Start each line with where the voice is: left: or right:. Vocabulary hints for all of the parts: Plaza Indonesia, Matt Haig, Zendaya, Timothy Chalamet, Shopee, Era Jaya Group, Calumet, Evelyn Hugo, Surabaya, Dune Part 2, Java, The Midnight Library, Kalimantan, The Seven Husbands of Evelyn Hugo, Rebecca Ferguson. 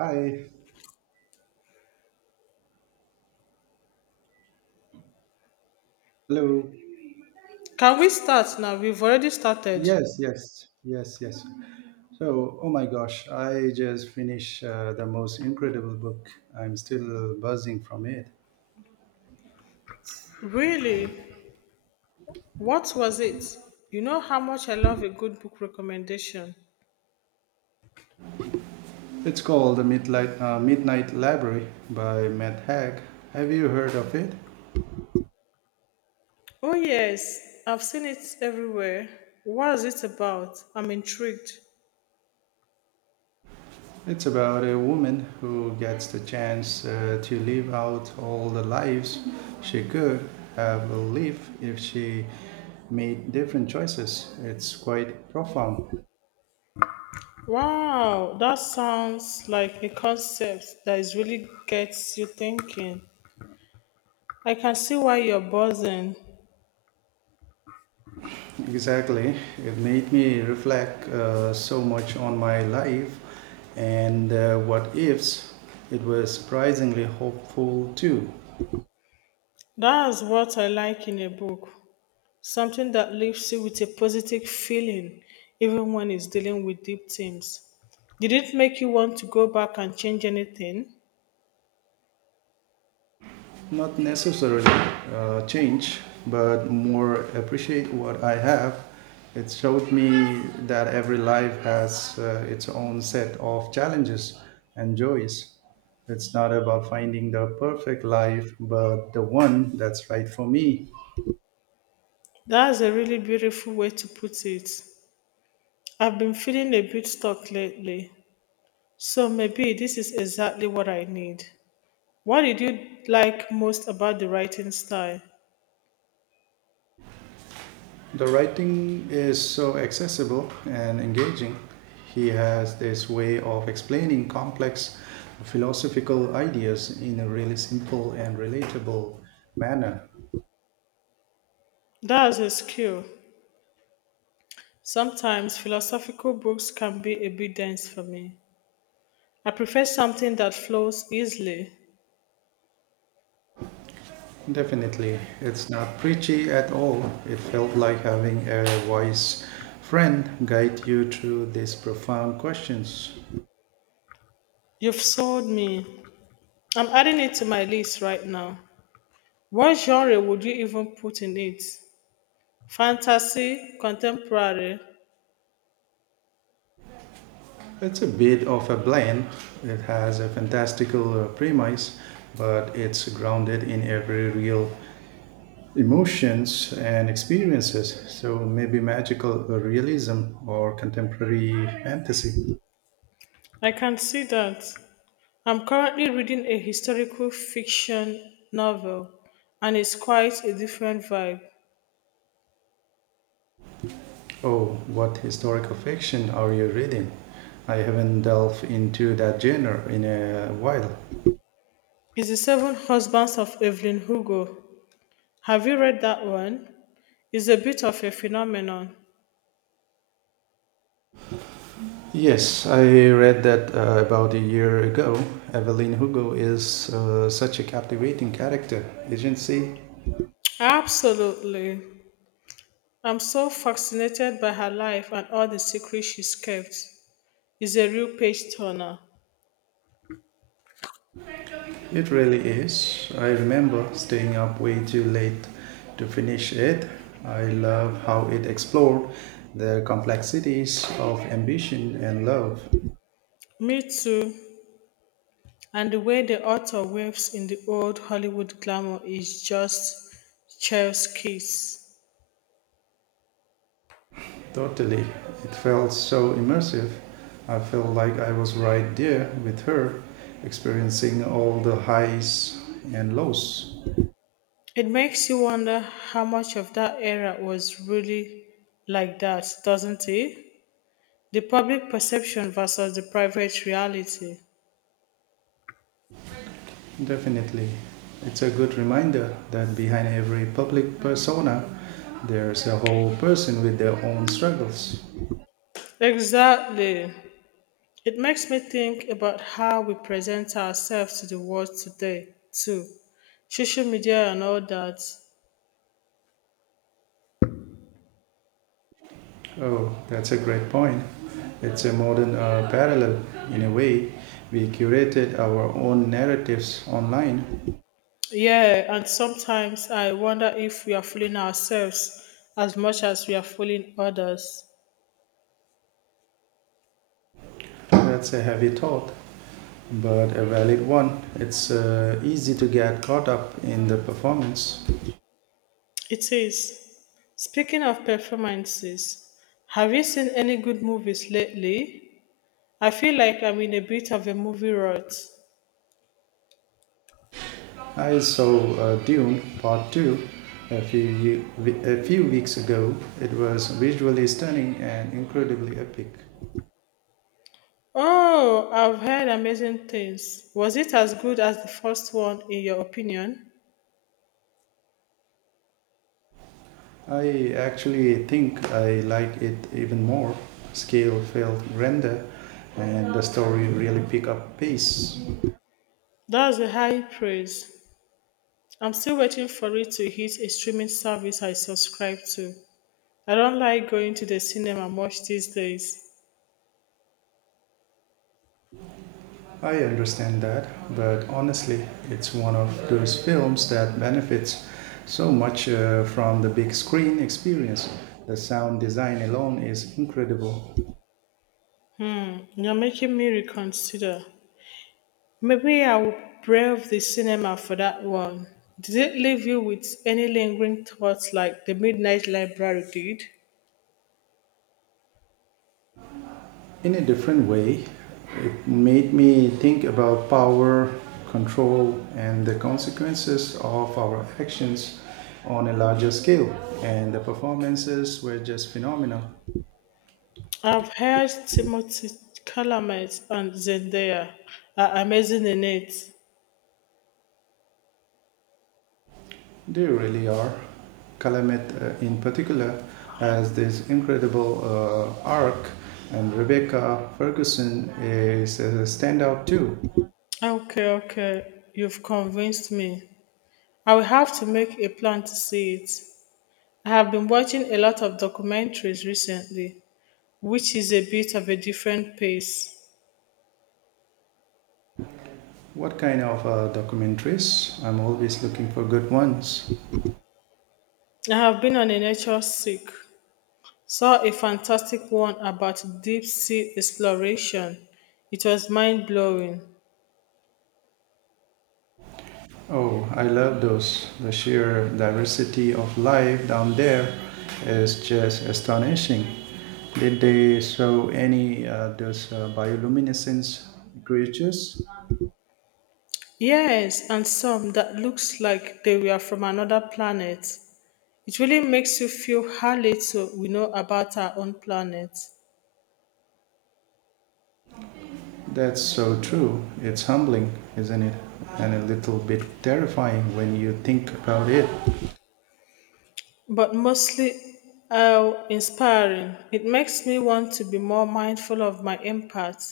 right: Hi. Hello.
left: Can we start now? We've already started.
right: Yes, yes, yes, yes. So, oh my gosh, I just finished the most incredible book. I'm still buzzing from it.
left: Really? What was it? You know how much I love a good book recommendation.
right: It's called The Midnight, Midnight Library by Matt Haig. Have you heard of it?
left: Oh, yes, I've seen it everywhere. What is it about? I'm intrigued.
right: It's about a woman who gets the chance to live out all the lives she could have lived if she made different choices. It's quite profound.
left: Wow, that sounds like a concept that is really gets you thinking. I can see why you're buzzing.
right: Exactly. It made me reflect so much on my life and what ifs. It was surprisingly hopeful too.
left: That's what I like in a book. Something that leaves you with a positive feeling, even when it's dealing with deep themes. Did it make you want to go back and change anything?
right: Not necessarily change, but more appreciate what I have. It showed me that every life has its own set of challenges and joys. It's not about finding the perfect life, but the one that's right for me.
left: That's a really beautiful way to put it. I've been feeling a bit stuck lately, so maybe this is exactly what I need. What did you like most about the writing style?
right: The writing is so accessible and engaging. He has this way of explaining complex philosophical ideas in a really simple and relatable manner.
left: That's a skill. Sometimes philosophical books can be a bit dense for me. I prefer something that flows easily.
right: Definitely, it's not preachy at all. It felt like having a wise friend guide you through these profound questions.
left: You've sold me. I'm adding it to my list right now. What genre would you even put in it? Fantasy, contemporary?
right: It's a bit of a blend. It has a fantastical premise, but it's grounded in every real emotions and experiences. So maybe magical realism or contemporary fantasy.
left: I can see that. I'm currently reading a historical fiction novel and it's quite a different vibe.
right: Oh, what historical fiction are you reading? I haven't delved into that genre in a while.
left: It's The Seven Husbands of Evelyn Hugo. Have you read that one? It's a bit of a phenomenon.
right: Yes, I read that about a year ago. Evelyn Hugo is such a captivating character, isn't she?
left: Absolutely. I'm so fascinated by her life and all the secrets she's kept. It's a real page turner.
right: It really is. I remember staying up way too late to finish it. I love how it explored the complexities of ambition and love.
left: Me too. And the way the author waves in the old Hollywood glamour is just chef's kiss.
right: Totally. It felt so immersive. I felt like I was right there with her, experiencing all the highs and lows.
left: It makes you wonder how much of that era was really like that, doesn't it? The public perception versus the private reality.
right: Definitely. It's a good reminder that behind every public persona, there's a whole person with their own struggles.
left: Exactly. It makes me think about how we present ourselves to the world today, too. Social media and all that.
right: Oh, that's a great point. It's a modern parallel. In a way, we curated our own narratives online.
left: Yeah, and sometimes I wonder if we are fooling ourselves as much as we are fooling others.
right: That's a heavy thought, but a valid one. It's easy to get caught up in the performance.
left: It is. Speaking of performances, have you seen any good movies lately? I feel like I'm in a bit of a movie rut.
right: I saw Dune Part 2 a few, a few weeks ago. It was visually stunning and incredibly epic.
left: Oh, I've heard amazing things. Was it as good as the first one, in your opinion?
right: I actually think I like it even more. Scale felt grander and the story really pick up pace.
left: That's a high praise. I'm still waiting for it to hit a streaming service I subscribe to. I don't like going to the cinema much these days.
right: I understand that, but honestly, it's one of those films that benefits so much from the big screen experience. The sound design alone is incredible.
left: You're making me reconsider. Maybe I will brave the cinema for that one. Did it leave you with any lingering thoughts like The Midnight Library did?
right: In a different way. It made me think about power, control, and the consequences of our actions on a larger scale. And the performances were just phenomenal.
left: I've heard Timothy Chalamet and Zendaya are amazing in it.
right: They really are. Calumet, in particular, has this incredible arc, and Rebecca Ferguson is a standout too.
left: Okay, okay, you've convinced me. I will have to make a plan to see it. I have been watching a lot of documentaries recently, which is a bit of a different pace.
right: What kind of documentaries? I'm always looking for good ones.
left: I have been on a nature seek. Saw a fantastic one about deep sea exploration. It was mind blowing.
right: Oh, I love those. The sheer diversity of life down there is just astonishing. Did they show any those bioluminescence creatures?
left: Yes, and some that looks like they were from another planet. It really makes you feel how little we know about our own planet.
right: That's so true. It's humbling, isn't it? And a little bit terrifying when you think about it.
left: But mostly how inspiring. It makes me want to be more mindful of my impact.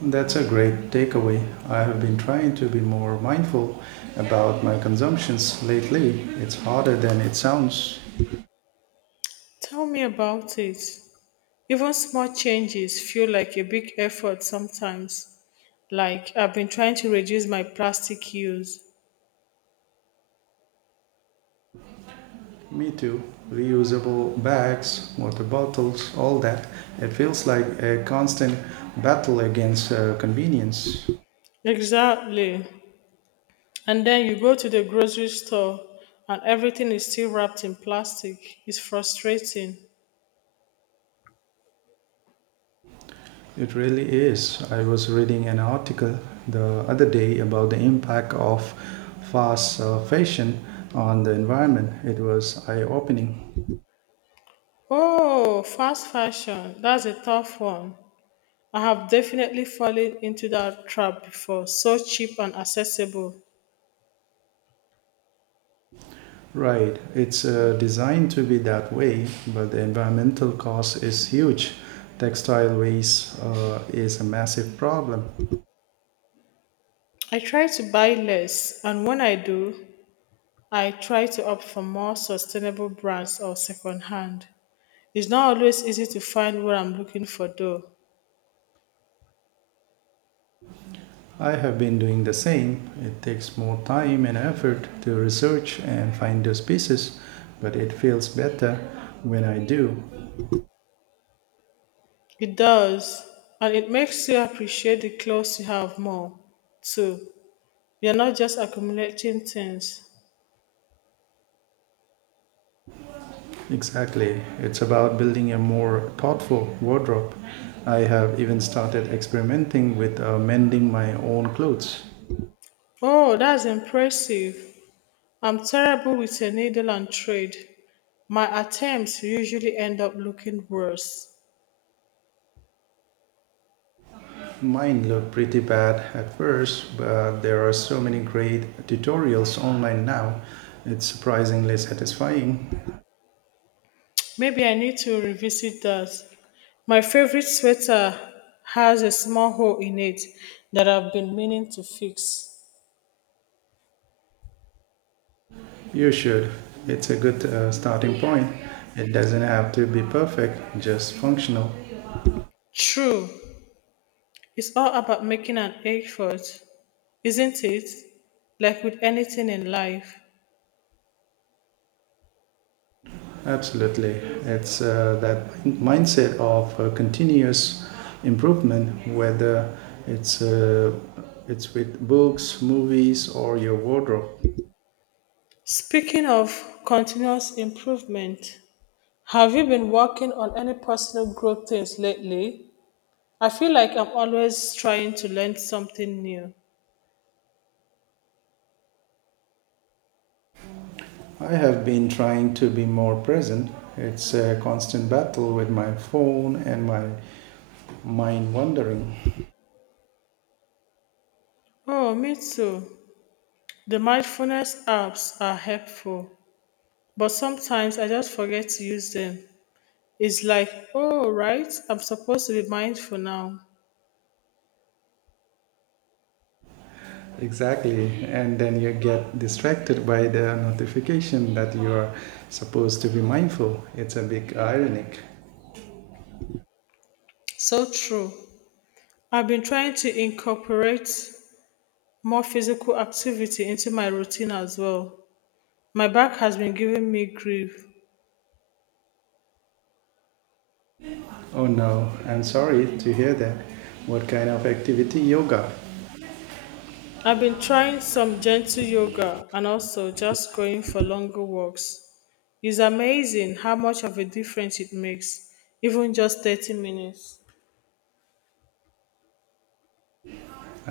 right: That's a great takeaway. I have been trying to be more mindful about my consumptions lately. It's harder than it sounds.
left: Tell me about it. Even small changes feel like a big effort sometimes. Like I've been trying to reduce my plastic use.
right: Me too. Reusable bags, water bottles, all that. It feels like a constant battle against convenience.
left: Exactly. And then you go to the grocery store and everything is still wrapped in plastic. It's frustrating.
right: It really is. I was reading an article the other day about the impact of fast fashion on the environment. It was eye opening.
left: Oh, fast fashion. That's a tough one. I have definitely fallen into that trap before. So cheap and accessible.
right: Right, it's designed to be that way, but the environmental cost is huge. Textile waste is a massive problem.
left: I try to buy less, and when I do, I try to opt for more sustainable brands or secondhand. It's not always easy to find what I'm looking for though.
right: I have been doing the same. It takes more time and effort to research and find those pieces, but it feels better when I do.
left: It does, and it makes you appreciate the clothes you have more too. You're not just accumulating things.
right: Exactly. It's about building a more thoughtful wardrobe. I have even started experimenting with mending my own clothes.
left: Oh, that's impressive. I'm terrible with a needle and thread. My attempts usually end up looking worse.
right: Mine look pretty bad at first, but there are so many great tutorials online now. It's surprisingly satisfying.
left: Maybe I need to revisit that. My favorite sweater has a small hole in it that I've been meaning to fix.
right: You should. It's a good starting point. It doesn't have to be perfect, just functional.
left: True, it's all about making an effort, isn't it? Like with anything in life.
right: Absolutely. It's that mindset of continuous improvement, whether it's, uh, it's with books, movies, or your wardrobe.
left: Speaking of continuous improvement, have you been working on any personal growth things lately? I feel like I'm always trying to learn something new.
right: I have been trying to be more present. It's a constant battle with my phone and my mind wandering.
left: Oh, me too. The mindfulness apps are helpful, but sometimes I just forget to use them. It's like, oh, right, I'm supposed to be mindful now.
right: Exactly, and then you get distracted by the notification that you are supposed to be mindful. It's a big ironic.
left: So true. I've been trying to incorporate more physical activity into my routine as well. My back has been giving me grief.
right: Oh no, I'm sorry to hear that. What kind of activity yoga?
left: I've been trying some gentle yoga and also just going for longer walks. It's amazing how much of a difference it makes, even just 30 minutes.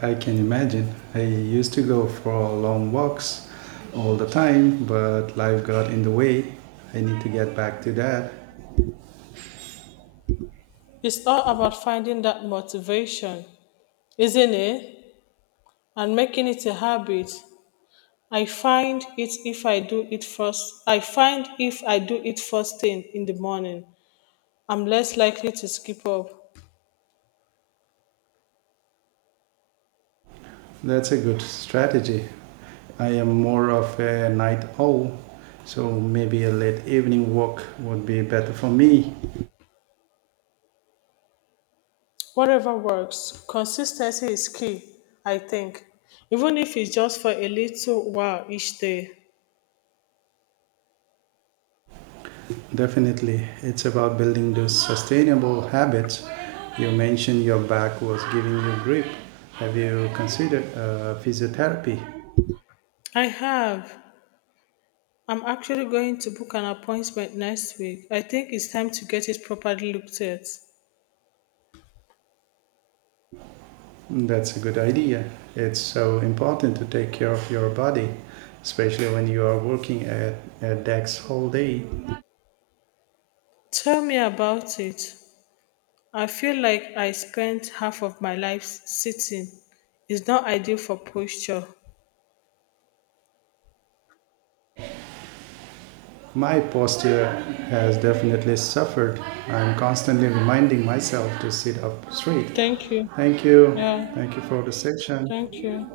right: I can imagine. I used to go for long walks all the time, but life got in the way. I need to get back to that.
left: It's all about finding that motivation, isn't it? And making it a habit. I find it if I do it first. I find if I do it first thing in the morning, I'm less likely to skip up.
right: That's a good strategy. I am more of a night owl, so maybe a late evening walk would be better for me.
left: Whatever works, consistency is key, I think. Even if it's just for a little while each day.
right: Definitely, it's about building those sustainable habits. You mentioned your back was giving you grip. Have you considered physiotherapy?
left: I have. I'm actually going to book an appointment next week. I think it's time to get it properly looked at.
right: That's a good idea. It's so important to take care of your body, especially when you are working at a desk all day.
left: Tell me about it. I feel like I spent half of my life sitting. It's not ideal for posture.
right: My posture has definitely suffered. I'm constantly reminding myself to sit up straight.
left: Thank you.
right: Thank you.
left: Yeah,
right: Thank you for the session.
left: thank you.